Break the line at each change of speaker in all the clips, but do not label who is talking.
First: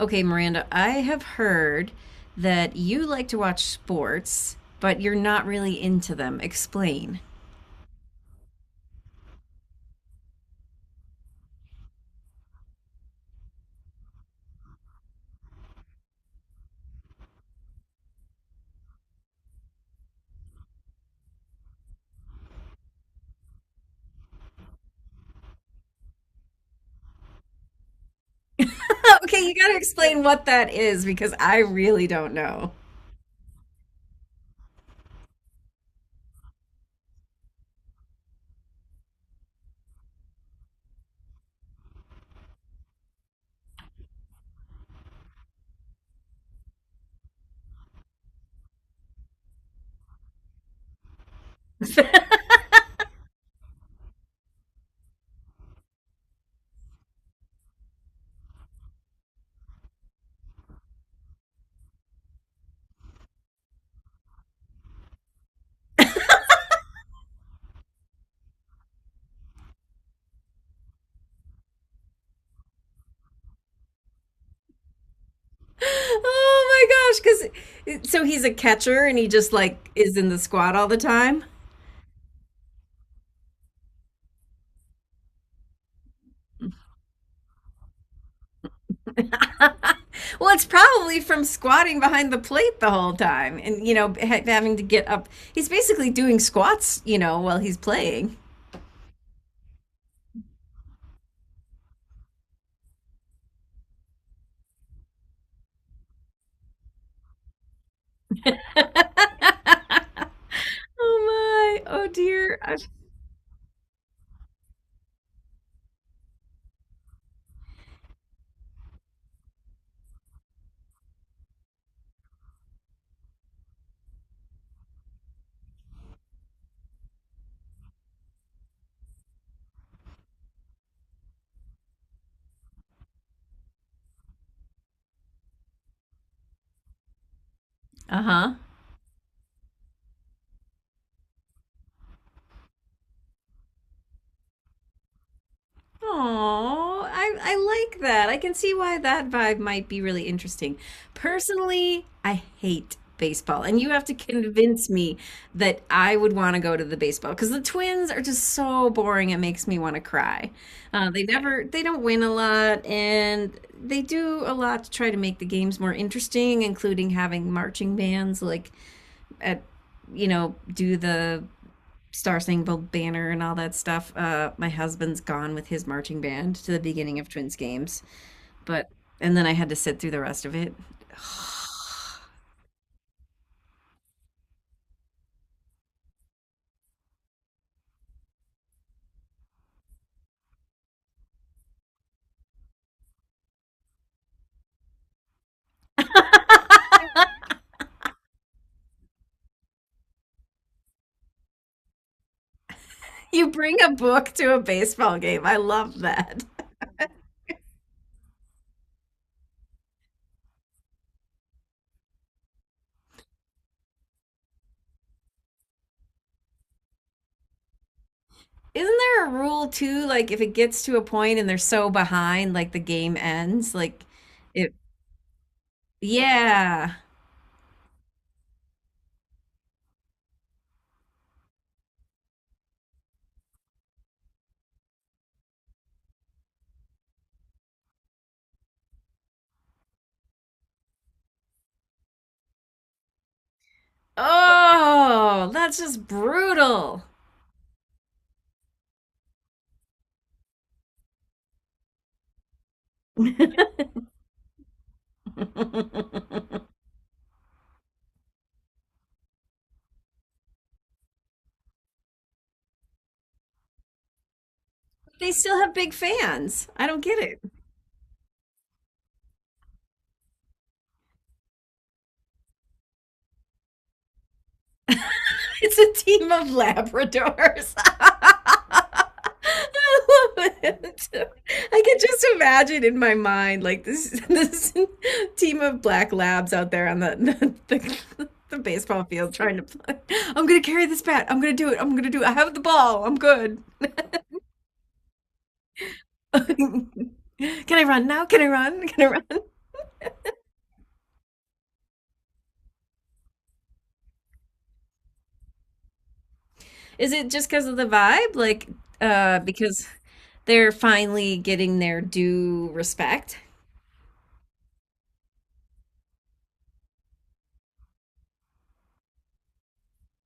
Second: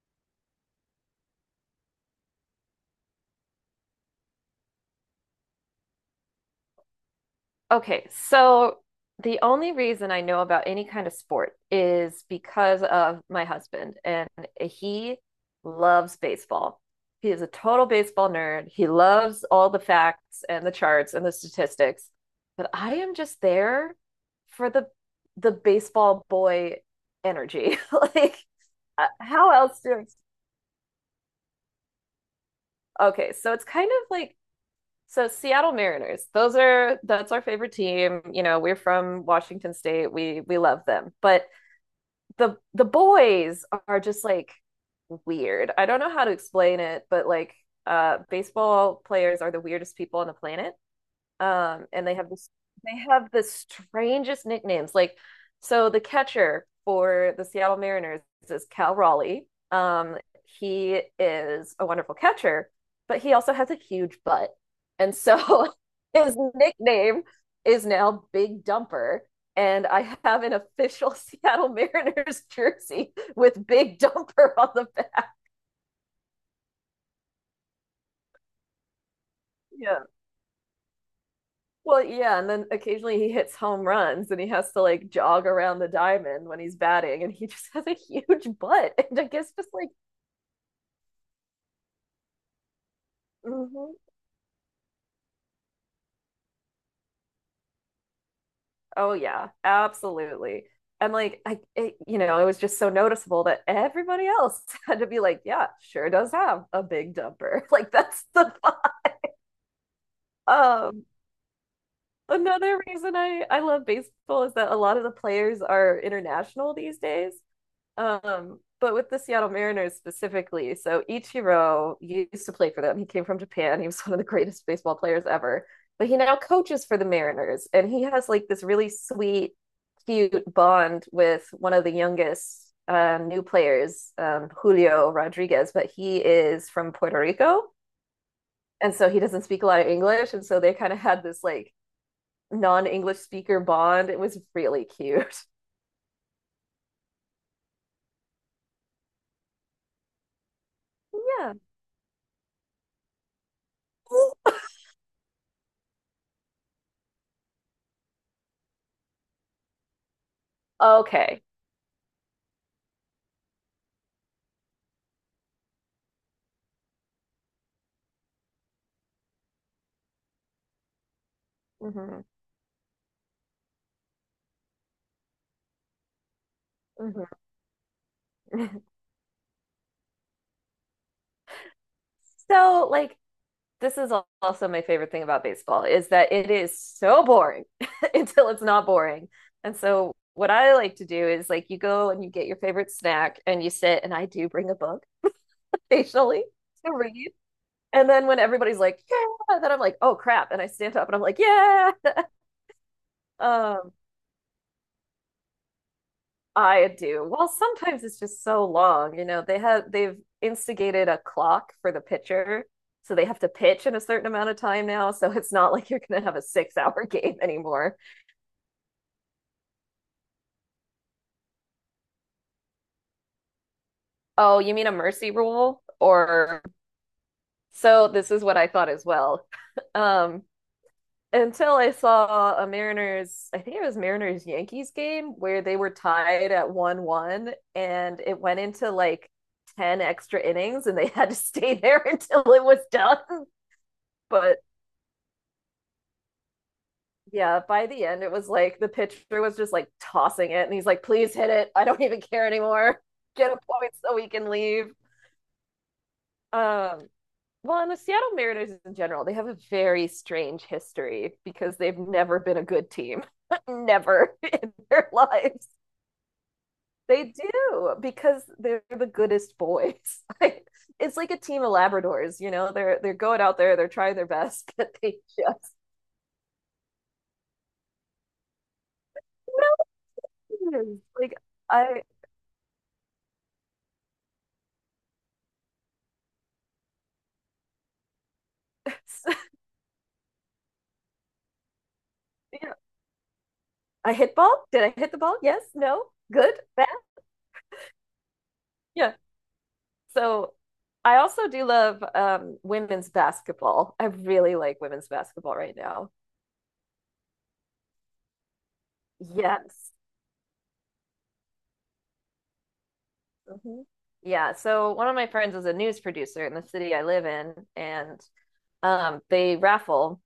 Okay, Miranda, I have heard that you like to watch sports, but you're not really into them. Explain.
Okay, so the only reason I know about any kind of sport is because of my husband, and he loves baseball. He is a total baseball nerd. He loves all the facts and the charts and the statistics, but I am just there for the baseball boy energy. Like,
Okay,
how
you gotta
else do
explain what that is because I really don't know.
I... Okay, so it's kind of like So Seattle Mariners, those are that's our favorite team. You know, we're from Washington State. We love them. But the boys are just like weird. I don't know how to explain it, but like baseball players are the weirdest people on the planet. And they have this they have the strangest nicknames. Like, so the catcher for the Seattle Mariners is Cal Raleigh. Um, he is a wonderful catcher, but he also has a huge butt. And so his nickname is now Big Dumper. And I have an official Seattle Mariners jersey with Big Dumper on the back.
Oh my gosh, because so he's a catcher and he just like
Yeah.
is in the squat all the time?
Well, yeah, and then occasionally he hits home runs and he has to like jog around the diamond when he's batting and he just has a huge butt. And I guess just like,
Well, it's probably from squatting behind the plate the whole time and,
mhm.
you know, ha having to get up. He's basically doing squats, you know, while he's playing.
Oh yeah, absolutely. And like I it was just so noticeable that everybody else had to be like, yeah, sure does have a big dumper. Like that's the um
Oh my, oh dear.
another reason I love baseball is that a lot of the players are international these days. But with the Seattle Mariners specifically, so Ichiro used to play for them. He came from Japan. He was one of the greatest baseball players ever. But he now coaches for the Mariners, and he has like this really sweet, cute bond with one of the youngest new players, Julio Rodriguez. But he is from Puerto Rico,
Uh huh.
and so he doesn't speak a lot of English, and so they kind of had this like non-English speaker bond. It was really cute.
Oh, I like that. I can see why that vibe might be really interesting.
Yeah.
Personally, I hate baseball, and you have to convince me that I would want to go to the baseball because the Twins are just so boring. It makes me want to cry.
Okay.
They don't win a lot, and they do a lot to try to make the games more interesting, including having marching bands like at you know do the
Mm-hmm.
Star Spangled Banner and all that stuff. My husband's gone with his marching band to the beginning
Mm-hmm.
of Twins games, but and then I had to sit through the rest of it.
So, like, this is also my favorite thing about baseball is that it is so boring until it's not boring. And so, what I like to do is like you go and you get your favorite snack and you sit, and I do bring a book occasionally to read. And then when everybody's like, yeah, then I'm like, oh crap. And I stand up and I'm like, yeah.
You bring a
Um,
book to a baseball game. I love that.
I do. Well, sometimes it's just so long. You know, they've instigated a clock for the pitcher, so they have to pitch in a certain amount of time now. So it's not like you're gonna have a six hour game anymore.
Isn't there a rule too? Like if it gets to a point and they're so behind, like the game ends. Like
Oh,
it.
you mean a mercy rule? Or
Yeah.
so this is what I thought as well. Um, until I saw a Mariners, I think it was Mariners Yankees game where they were tied at 1-1 and it went into like 10 extra innings and they had to stay there until it was done. But
Oh, that's just brutal.
yeah, by the end, it was like the pitcher was just like tossing it, and he's like, "Please hit it. I don't even care anymore. Get a point so we can leave." Um, well, and the Seattle Mariners in general, they have a very strange history because they've never been a good team, never in their
They still
lives.
have big fans. I don't get
They
it.
do because they're the goodest boys. Like, it's like a team of Labradors, you know. They're going out there, they're trying their best, but they just
It's a team of Labradors. I love
no.
it.
Like
I can
I,
just imagine in my mind like this this team of black labs out there on the the baseball field trying to play. I'm gonna carry this bat. I'm gonna do it. I'm gonna do it. I have the
you
ball. I'm good.
I hit ball. Did I hit the ball? Yes, no, good, bad.
Can I run now? Can I run? Can I
Yeah.
run?
So I also do love women's basketball. I really like women's basketball right now.
Is it just because of the vibe? Like, because
Yes.
they're finally getting their due respect?
Mhm. Yeah. So one of my friends is a news producer in the city I live in, and they raffle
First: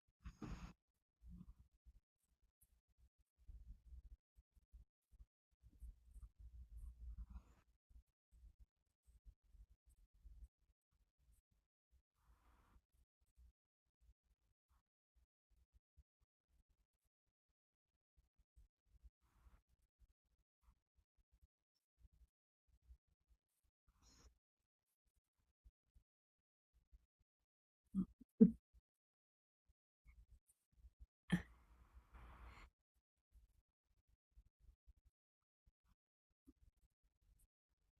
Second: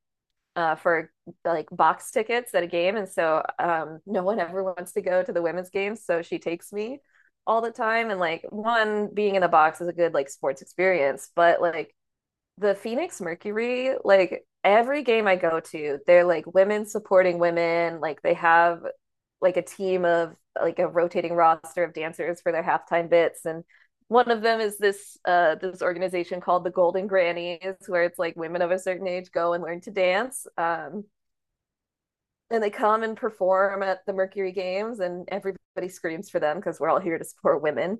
for like box tickets at a game. And so no one ever wants to go to the women's games. So she takes me all the time. And like, one, being in the box is a good like sports experience, but like, the Phoenix Mercury, like every game I go to, they're like women supporting women. Like they have like a team of like a rotating roster of dancers for their halftime bits and one of them is this this organization called the Golden Grannies where it's like women of a certain age go and learn to dance and they come and perform at the Mercury Games and everybody screams for them because we're all here to support women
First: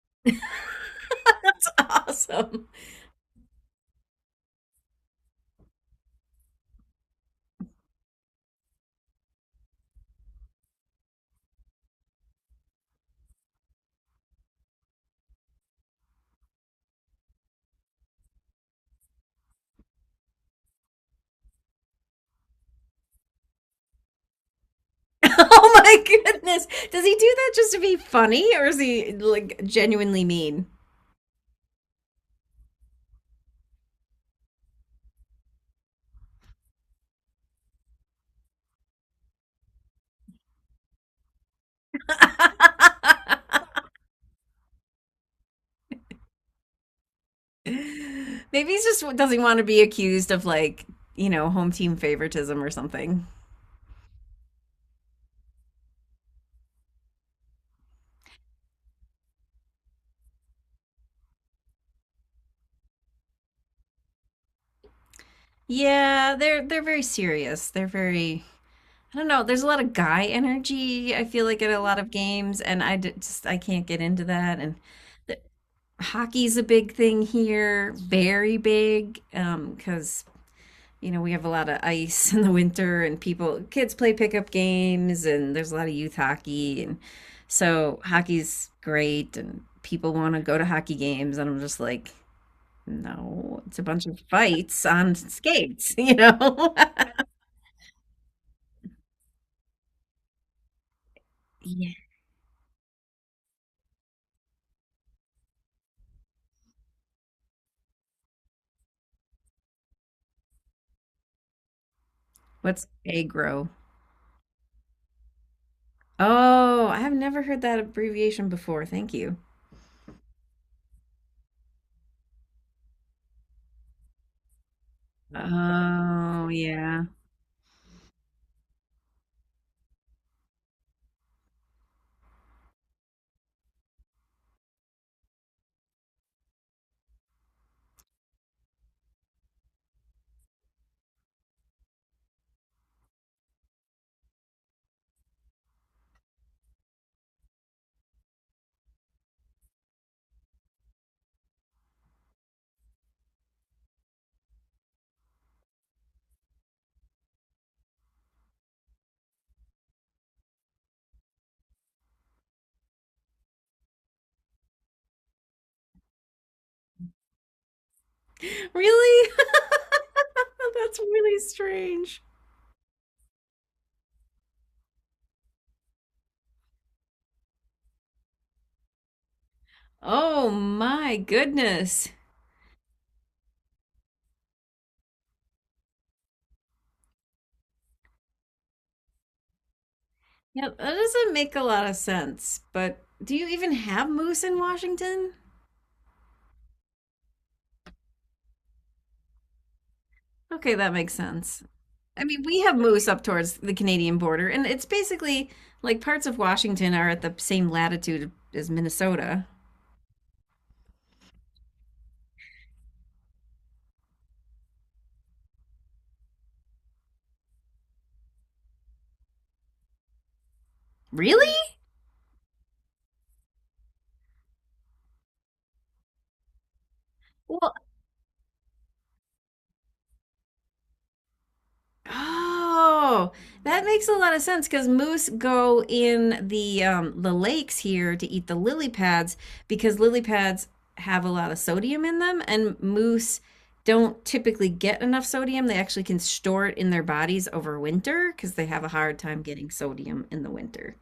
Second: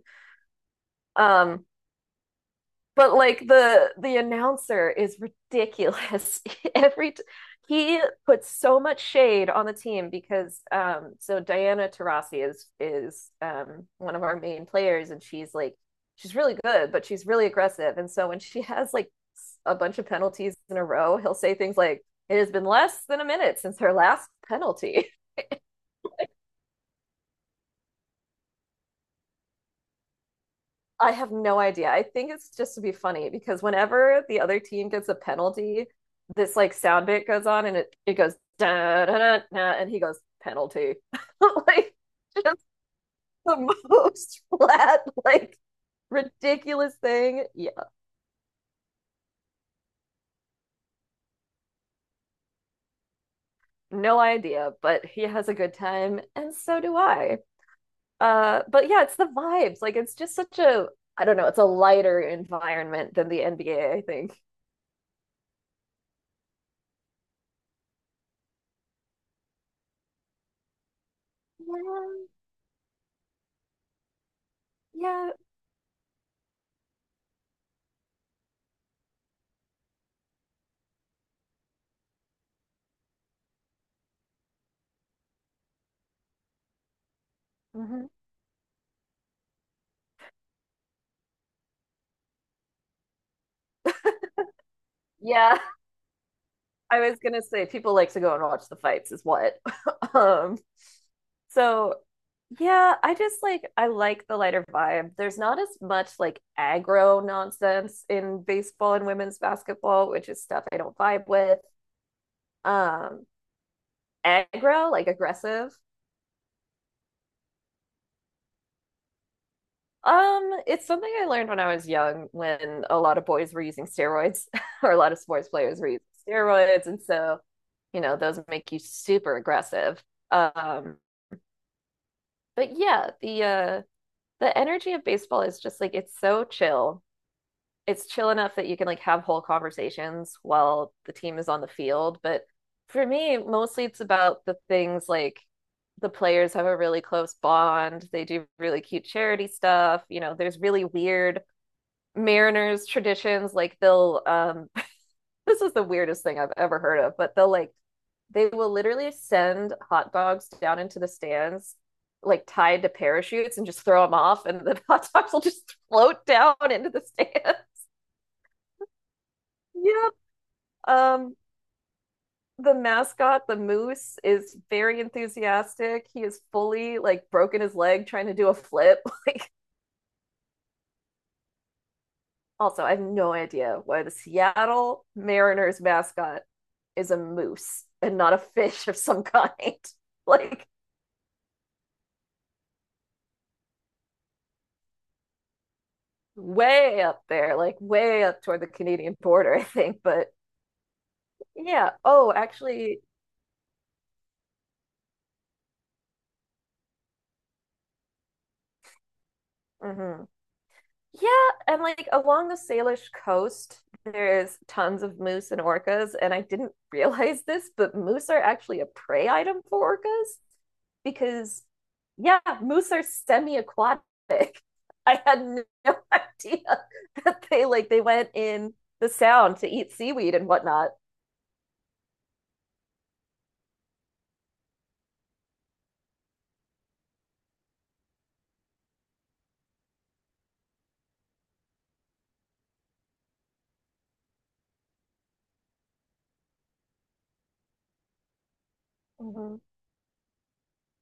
um
That's awesome.
But like the announcer is ridiculous. Every t he puts so much shade on the team because so Diana Taurasi is one of our main players and she's really good, but she's really aggressive. And so when she has like a bunch of penalties in a row, he'll say things like, it has been less than a minute since her last penalty.
Oh my goodness. Does he do that just to be funny or is he like genuinely mean?
I have no idea. I think it's just to be funny because whenever the other team gets a penalty, this like sound bit goes on and it goes da da da da and he goes penalty. like just the most flat, like ridiculous thing. Yeah,
Maybe he's just doesn't want to be accused of like, you know, home team favoritism or something.
no idea, but he has a good time and so do I. But yeah, it's the vibes. Like it's just such a I don't know, it's a lighter environment than the NBA, I think.
Yeah, they're very serious. They're very I don't know. There's a lot of guy energy. I feel like in a lot of
Yeah,
games, and just I can't get into that. And
yeah.
the, hockey's a big thing here, very big, because you know, we have a lot of ice in the winter and people, kids play pickup games and there's a lot of youth hockey. And so
Mm-hmm.
hockey's great and people want to go to hockey games. And I'm just like, no, it's a bunch of fights on
Yeah.
skates, you know?
I was gonna say people like to go and watch the fights is what. um,
Yeah.
so yeah, I just like I like the lighter vibe. There's not as much like aggro nonsense in baseball and women's basketball, which is stuff I don't vibe with.
What's
Um,
aggro?
Aggro, like aggressive.
Oh, I've never heard that abbreviation before. Thank you.
It's something I learned when I was young when a lot of boys were using steroids or a lot of sports players were using
Oh,
steroids, and
yeah.
so you know, those make you super aggressive. Um, but yeah, the energy of baseball is just like it's so chill. It's chill enough that you can like have whole conversations while the team is on the field. But for me, mostly it's about the things like the players have a really close bond. They do really cute charity stuff. You know, there's really weird Mariners traditions. Like they'll this is the weirdest thing I've ever heard of, but they will literally send hot dogs down into the stands like tied to parachutes and just throw them off and the hot dogs will just float down into the stand.
Really?
yep.
That's
Um
really strange.
the mascot, the moose, is very enthusiastic. He is fully like broken his leg trying to do a flip.
Oh my goodness.
Also, I have no idea why the Seattle Mariners mascot is a moose and not a fish of some kind. Like
Yeah, that doesn't make a lot of sense. But do you even have moose in Washington?
way up there, like way up toward the Canadian border, I think. But
Okay, that makes sense.
yeah,
I
oh,
mean, we have
actually,
moose up towards the Canadian border, and it's basically like parts of Washington are at the same latitude as Minnesota.
mhm. Yeah, and like along the Salish coast, there's tons of moose and orcas. And I didn't realize this, but moose are actually a prey item for orcas
Really?
because, yeah, moose are semi-aquatic. I had no idea that
Well,
they went in the sound to eat seaweed and whatnot.
oh, that makes a lot of sense because moose go in the lakes here to eat the lily pads because lily pads have a lot of sodium in them, and moose don't typically get enough sodium. They actually can store it in their bodies over winter because they have a hard time
Hmm.
getting sodium in the winter.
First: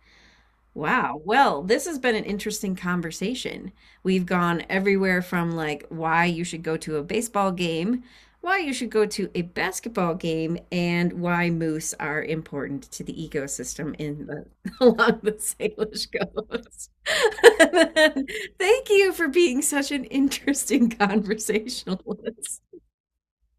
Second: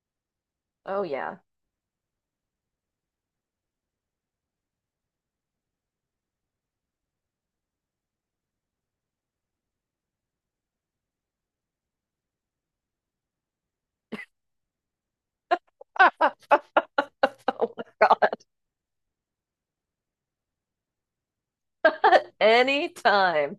Oh
Wow.
yeah.
Well, this has been an interesting conversation. We've gone everywhere from like why you should go to a baseball game, why you should go to a basketball game, and why moose are important to the ecosystem in the along the Salish Coast.
Oh my God.
Thank you for being such an interesting conversationalist.
Anytime.